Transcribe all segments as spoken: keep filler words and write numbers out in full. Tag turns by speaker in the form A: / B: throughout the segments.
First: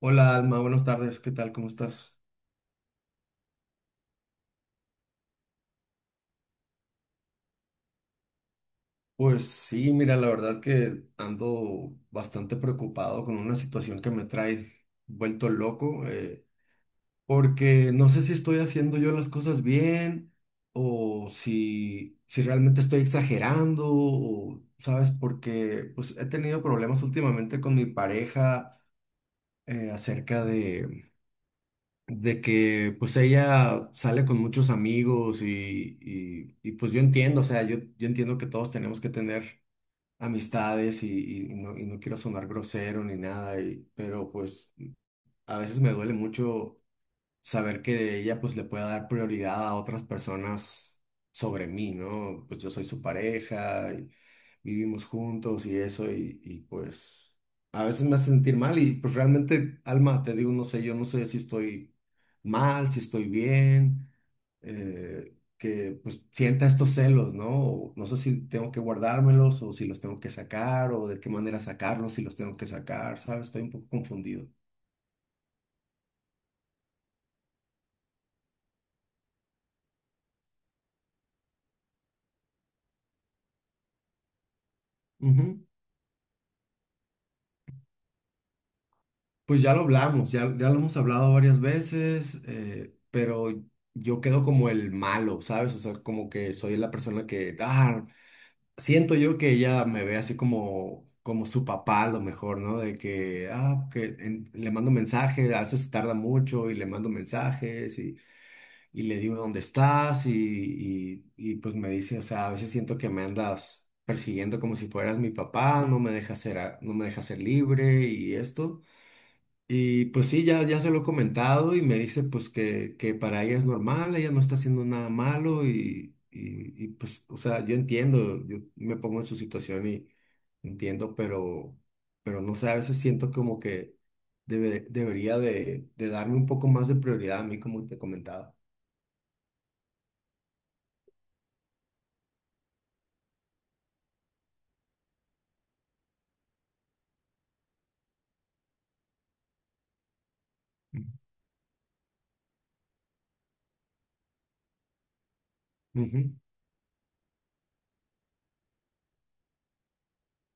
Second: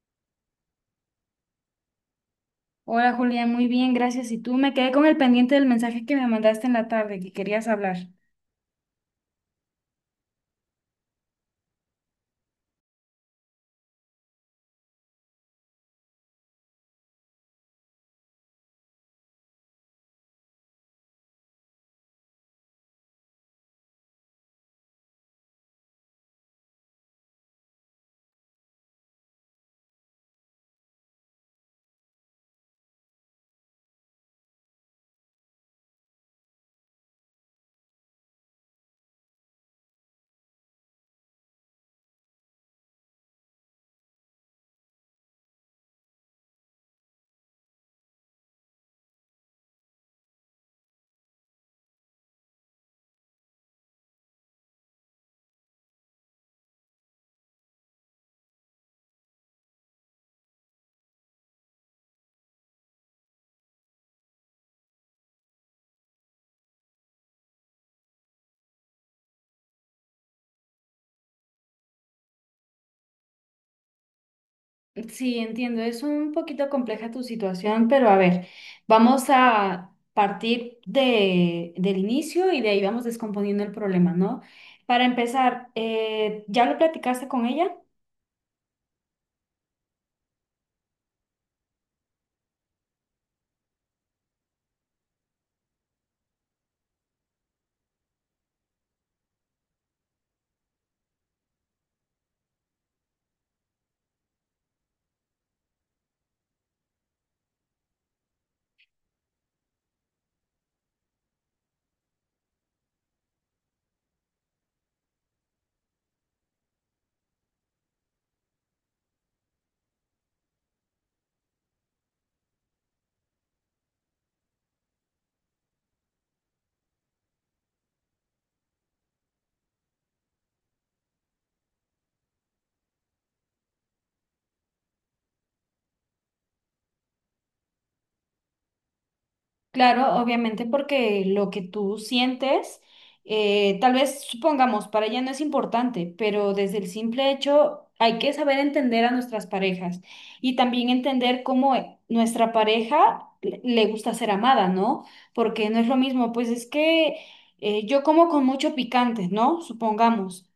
A: Hola Alma, buenas tardes, ¿qué tal? ¿Cómo estás?
B: Hola Julián, muy bien, gracias. Y tú me quedé con el pendiente del mensaje que me mandaste en la tarde, que querías hablar.
A: Pues sí, mira, la verdad que ando bastante preocupado con una situación que me trae vuelto loco, eh, porque no sé si estoy haciendo yo las cosas bien o si, si realmente estoy exagerando, o, ¿sabes? Porque pues he tenido problemas últimamente con mi pareja, eh, acerca de de que pues ella sale con muchos amigos y, y- y, pues yo entiendo, o sea, yo, yo entiendo que todos tenemos que tener amistades y, y no, y no quiero sonar grosero ni nada, y- pero pues a veces me duele mucho saber que ella pues le pueda dar prioridad a otras personas sobre mí, ¿no? Pues yo soy su pareja y vivimos juntos y eso y, y, pues a veces me hace sentir mal y pues realmente, Alma, te digo, no sé, yo no sé si estoy mal, si estoy bien, eh, que pues sienta estos celos, ¿no? O no sé si tengo que guardármelos o si los tengo que sacar o de qué manera sacarlos, si los tengo que sacar, ¿sabes? Estoy un poco confundido.
B: Sí, entiendo, es un poquito compleja tu situación, pero a ver, vamos a partir de, del inicio y de ahí vamos descomponiendo el problema, ¿no? Para empezar, eh, ¿ya lo platicaste con ella?
A: Pues ya lo hablamos, ya, ya lo hemos hablado varias veces, eh, pero yo quedo como el malo, ¿sabes? O sea, como que soy la persona que, ah, siento yo que ella me ve así como, como su papá a lo mejor, ¿no? De que, ah, que en- le mando mensajes, a veces tarda mucho y le mando mensajes y, y le digo dónde estás y, y, y, pues me dice, o sea, a veces siento que me andas persiguiendo como si fueras mi papá, no me deja ser, a- no me deja ser libre y esto. Y pues sí, ya, ya se lo he comentado y me dice pues que, que para ella es normal, ella no está haciendo nada malo y, y, y, pues, o sea, yo entiendo, yo me pongo en su situación y entiendo, pero, pero no sé, a veces siento como que debe- debería de, de darme un poco más de prioridad a mí, como te comentaba.
B: Claro, obviamente porque lo que tú sientes, eh, tal vez supongamos, para ella no es importante, pero desde el simple hecho hay que saber entender a nuestras parejas y también
A: Ujú.
B: entender cómo e- nuestra pareja le le gusta ser amada, ¿no? Porque no es lo
A: Ujú.
B: mismo, pues es que eh, yo como con mucho picante, ¿no? Supongamos.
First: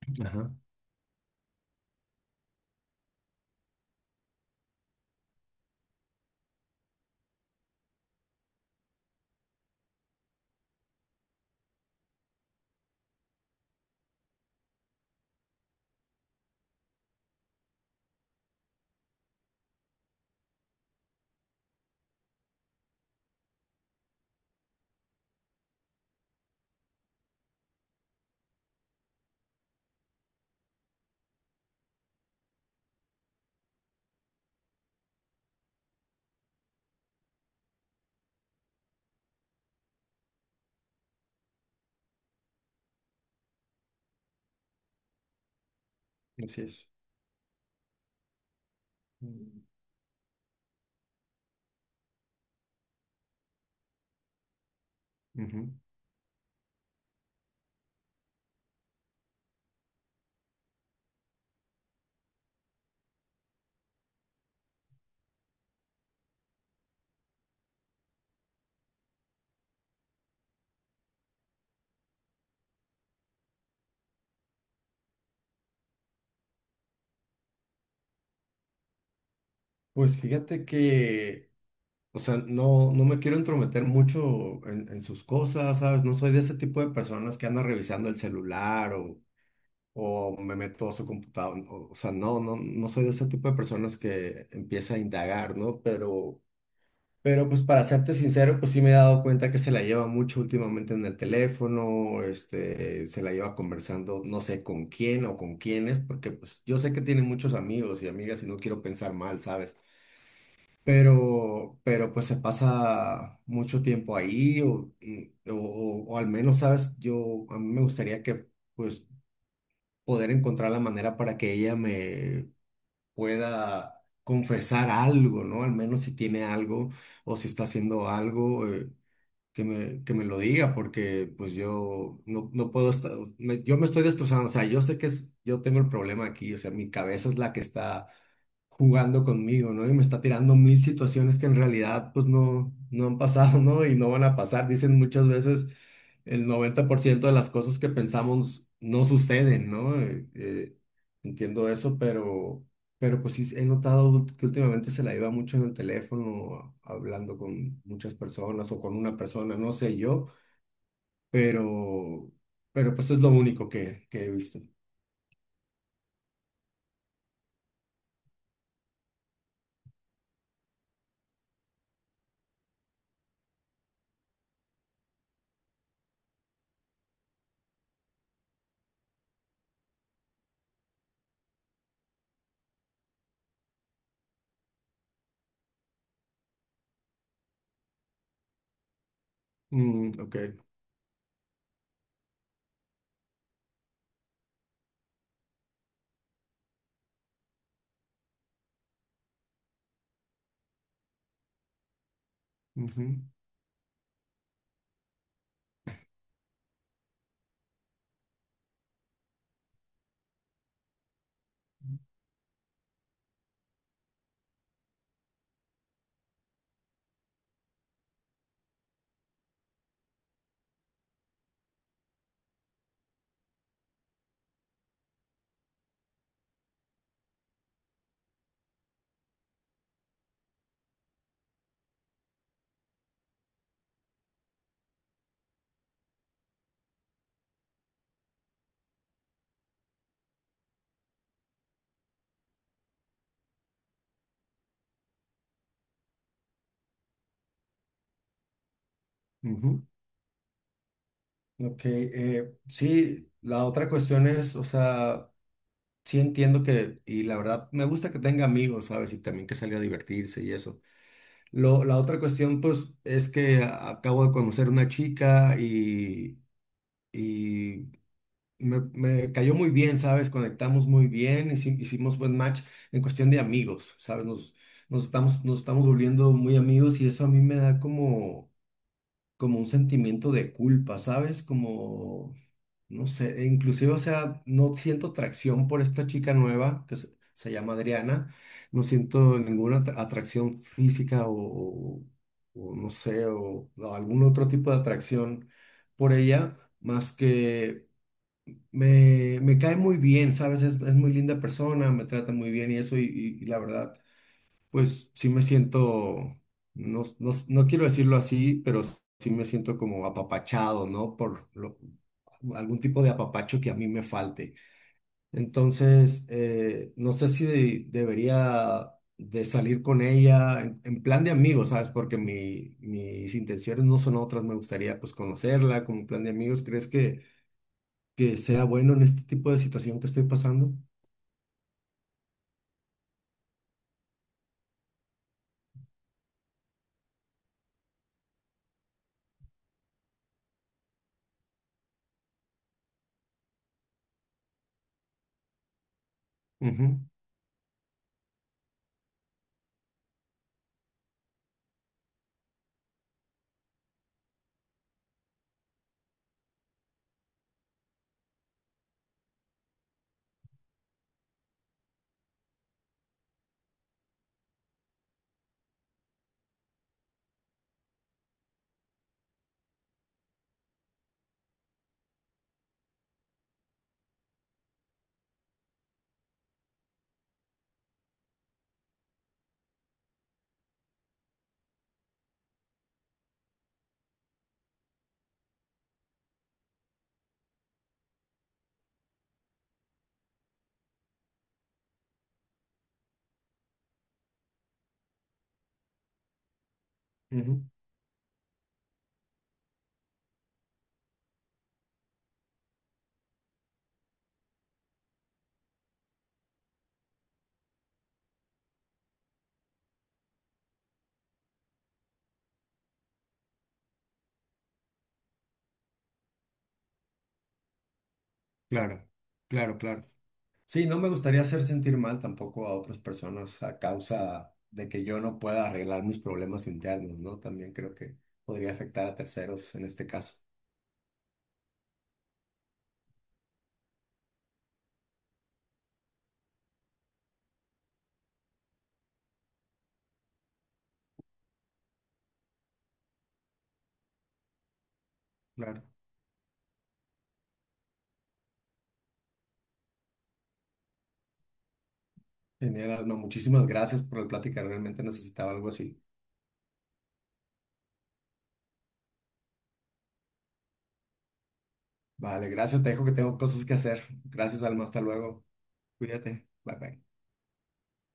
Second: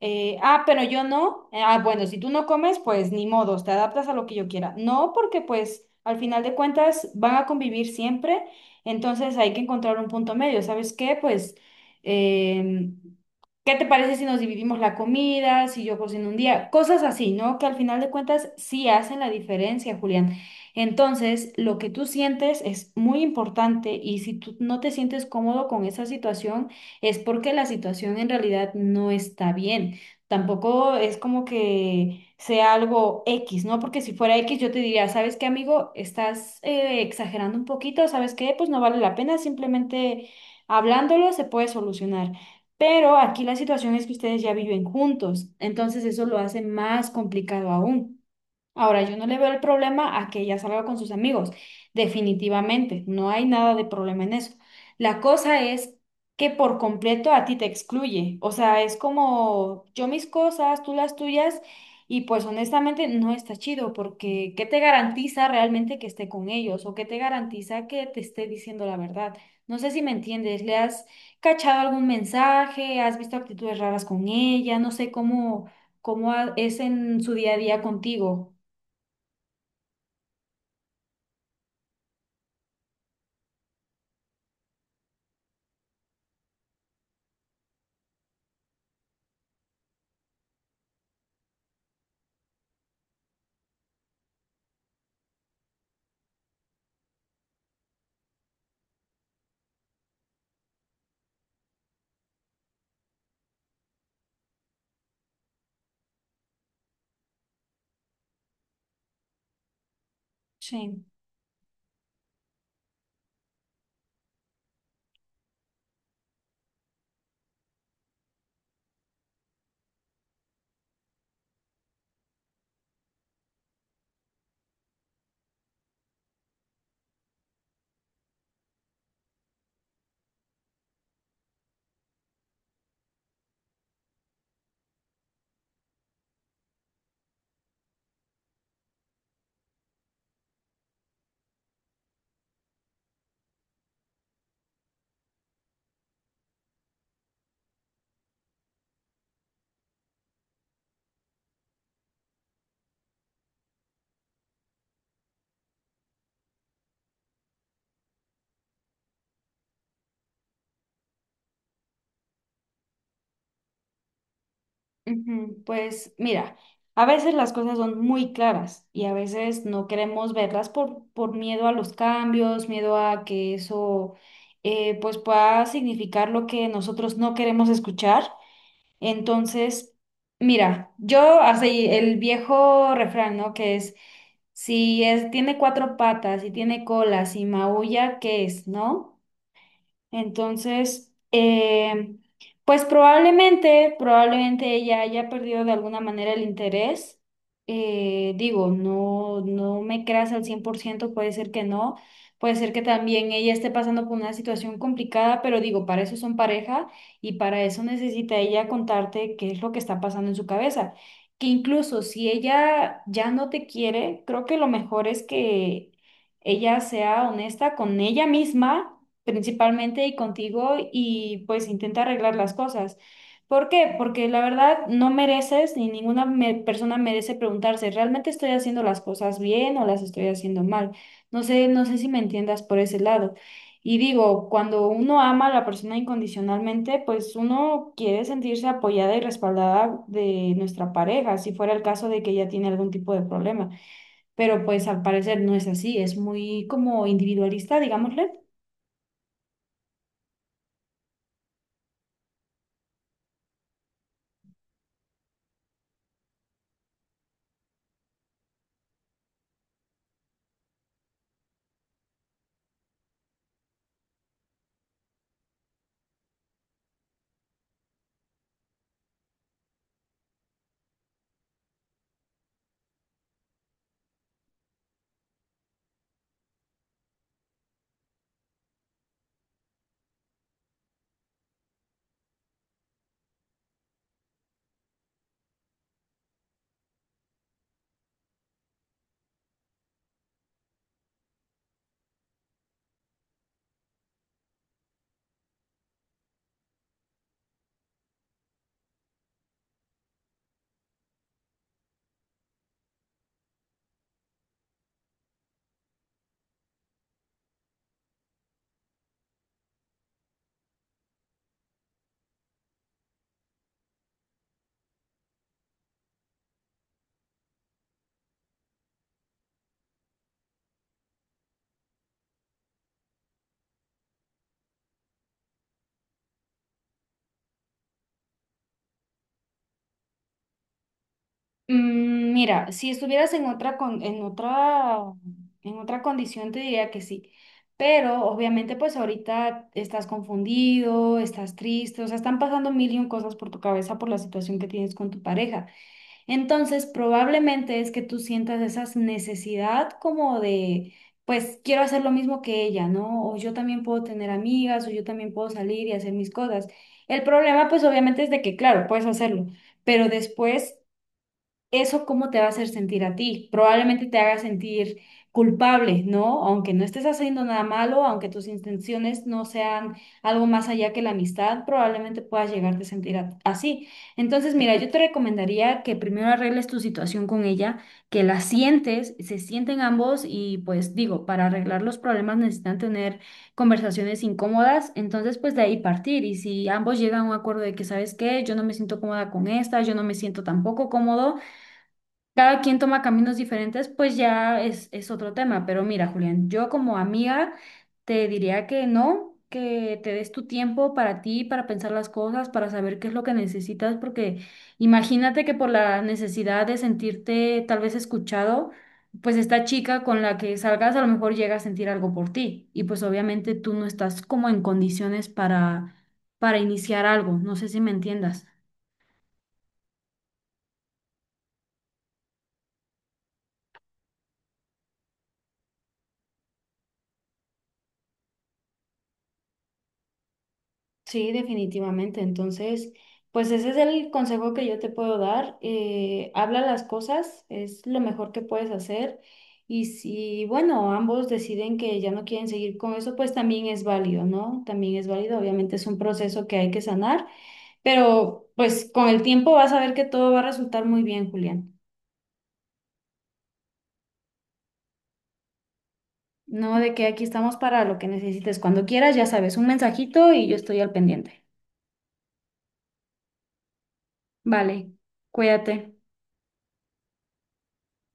B: Eh,
A: Ajá,
B: ah, pero yo no. Eh, Ah, bueno, si tú no comes, pues ni modos, te adaptas a lo que yo quiera. No, porque pues al final de cuentas van a convivir siempre, entonces hay que encontrar un punto medio. ¿Sabes qué? Pues em, ¿Qué te parece si nos dividimos la comida, si yo cocino un día? Cosas así, ¿no? Que al final de cuentas sí hacen la diferencia, Julián. Entonces, lo que tú sientes es muy importante y si tú no te sientes cómodo con esa situación, es porque la situación en realidad no está bien. Tampoco es como que sea algo X, ¿no? Porque si fuera X, yo te diría, ¿sabes qué, amigo? Estás eh, exagerando un poquito, ¿sabes qué? Pues no vale la pena, simplemente hablándolo se puede solucionar. Pero aquí la situación es que ustedes ya viven juntos, entonces eso lo hace
A: así es.
B: más complicado aún. Ahora, yo no le veo el
A: Mm.
B: problema a que ella salga con sus amigos. Definitivamente, no hay nada de problema en eso. La cosa
A: Ujú.
B: es que por completo a ti te excluye. O sea, es como yo mis cosas, tú las tuyas, y pues honestamente no está chido porque ¿qué te garantiza realmente que esté con ellos? ¿O qué te garantiza que te esté diciendo la verdad? No sé si me entiendes. ¿Le has cachado algún mensaje? ¿Has visto actitudes raras con ella? No sé cómo, cómo es en su día a día contigo.
A: Pues fíjate que… O sea, no, no me quiero entrometer mucho en, en sus cosas, ¿sabes? No soy de ese tipo de personas que andan revisando el celular o, o me meto a su computador. O, o sea, no, no, no soy de ese tipo de personas que empieza a indagar, ¿no? Pero, pero pues para serte sincero, pues sí me he dado cuenta que se la lleva mucho últimamente en el teléfono, este, se la lleva conversando, no sé con quién o con quiénes, porque pues yo sé que tiene muchos amigos y amigas y no quiero pensar mal, ¿sabes?
B: Sí,
A: pero, pero pues se pasa mucho tiempo ahí o, y- o, o- o al menos, ¿sabes? Yo, a mí me gustaría que, pues, poder encontrar la manera para que ella me pueda confesar algo, ¿no? Al menos si tiene algo o si está haciendo algo. Eh, que me, que me lo diga, porque pues yo no, no puedo estar, me- yo me estoy destrozando, o sea, yo sé que es- yo tengo el problema aquí, o sea, mi cabeza es la que está jugando conmigo, ¿no? Y me está tirando mil situaciones que en realidad pues no, no han pasado, ¿no? Y no van a pasar. Dicen muchas veces el noventa por ciento de las cosas que pensamos no suceden, ¿no? Eh, eh, entiendo eso, pero… Pero pues sí, he notado ult- que últimamente se la lleva mucho en el teléfono, hablando con muchas personas o con una persona, no sé yo, pero, pero pues es lo único que, que he visto.
B: ujú. Pues mira, a veces las cosas son muy claras y a veces no queremos verlas por, por miedo a los cambios, miedo a que eso eh, pues pueda significar lo que nosotros no queremos escuchar. Entonces, mira, yo así el viejo refrán, ¿no? Que es, si es, tiene cuatro patas, si tiene cola, si maulla, ¿qué es, no?
A: Mm, ok.
B: Entonces, eh, pues probablemente, probablemente ella haya perdido de alguna manera el interés. Eh, digo, no, no me creas al cien por ciento, puede ser que no, puede ser que
A: Ujú.
B: también ella esté pasando por una situación complicada, pero digo, para eso son pareja y para eso necesita ella contarte qué es lo que está pasando en su cabeza. Que incluso si ella ya no te quiere, creo que lo mejor es que ella sea honesta con ella misma principalmente y contigo y pues intenta arreglar las cosas. ¿Por qué? Porque la verdad no mereces ni ninguna me- persona merece preguntarse, ¿realmente estoy haciendo las cosas bien o las estoy haciendo mal? No sé, no sé si me entiendas por ese lado. Y digo, cuando uno ama a la persona incondicionalmente, pues uno quiere sentirse apoyada y respaldada de nuestra pareja, si fuera el caso de que ella tiene algún tipo de problema. Pero pues al parecer no es así, es muy como individualista, digámosle.
A: Ujú. Ok, eh, sí, la otra cuestión es, o sea, sí entiendo que, y la verdad, me gusta que tenga amigos, ¿sabes? Y también que salga a divertirse y eso. Lo, la otra cuestión, pues, es que a- acabo de conocer una chica y, y Me, me cayó muy bien, ¿sabes? Conectamos muy bien, hici- hicimos buen match en cuestión de amigos, ¿sabes? Nos, nos estamos, nos estamos volviendo muy amigos y eso a mí me da como, como un sentimiento de culpa, ¿sabes? Como, no sé, e inclusive, o sea, no siento atracción por esta chica nueva que se, se llama Adriana, no siento ninguna atra- atracción física o, o no sé, o o algún otro tipo de atracción por ella, más que me, me cae muy bien, ¿sabes? Es, es muy linda persona, me trata muy bien y eso, y, y- y la verdad, pues sí me siento, no, no, no quiero decirlo así, pero sí me siento como apapachado, ¿no? Por lo- algún tipo de apapacho que a mí me falte. Entonces, eh, no sé si de- debería de salir con ella en, en plan de amigos, ¿sabes? Porque mi, mis intenciones no son otras, me gustaría pues conocerla como plan de amigos. ¿Crees que que sea bueno en este tipo de situación que estoy pasando?
B: Mm. Mira, si estuvieras en otra con- en otra en otra condición te diría que sí, pero obviamente pues ahorita estás confundido, estás triste, o sea, están pasando mil y un cosas por tu cabeza por la situación que tienes con tu pareja. Entonces,
A: Ujú.
B: probablemente es que tú sientas esa necesidad como de pues quiero hacer lo mismo que ella, ¿no? O yo también puedo tener amigas, o yo también puedo salir y hacer mis cosas. El problema pues obviamente es de que claro, puedes hacerlo pero después eso cómo te va a hacer sentir a ti. Probablemente te haga sentir culpable, ¿no? Aunque no estés haciendo nada malo, aunque tus intenciones no sean algo más allá que la amistad, probablemente puedas llegarte a sentir a- así. Entonces, mira, yo te recomendaría que primero arregles tu situación con ella, que la sientes, se sienten ambos y pues digo, para arreglar los problemas necesitan tener conversaciones incómodas, entonces pues de ahí partir y si ambos llegan a un acuerdo de que, ¿sabes qué? Yo no me siento cómoda con esta, yo no me siento tampoco cómodo, cada quien toma caminos diferentes, pues ya es, es otro tema. Pero mira, Julián, yo como amiga
A: Ujú,
B: te diría que no, que te des tu tiempo para ti, para pensar las cosas, para saber qué es lo que necesitas, porque imagínate que por la necesidad de sentirte tal vez escuchado, pues esta chica con la que salgas a lo mejor llega a sentir algo por ti y pues obviamente tú no estás como en condiciones para, para iniciar algo. No sé si me entiendas.
A: claro, claro, claro. Sí, no me gustaría hacer sentir mal tampoco a otras personas a causa de que yo no pueda arreglar mis problemas internos, ¿no? También creo que podría afectar a terceros en este caso.
B: Sí, definitivamente. Entonces, pues ese es el consejo que yo te puedo dar. Eh, habla las cosas, es lo mejor que puedes hacer. Y si, bueno, ambos deciden que ya no quieren seguir con eso, pues también es válido, ¿no? También es válido. Obviamente
A: Claro.
B: es un proceso que hay que sanar, pero pues con el tiempo vas a ver que todo va a resultar muy bien, Julián.
A: Genial, Alma. Muchísimas gracias por la plática. Realmente necesitaba algo así.
B: No, de que aquí estamos para lo que necesites. Cuando quieras, ya sabes, un mensajito y yo estoy al pendiente.
A: Vale, gracias. Te dejo que tengo cosas que hacer. Gracias, Alma.
B: Vale,
A: Hasta luego.
B: cuídate.
A: Cuídate. Bye, bye.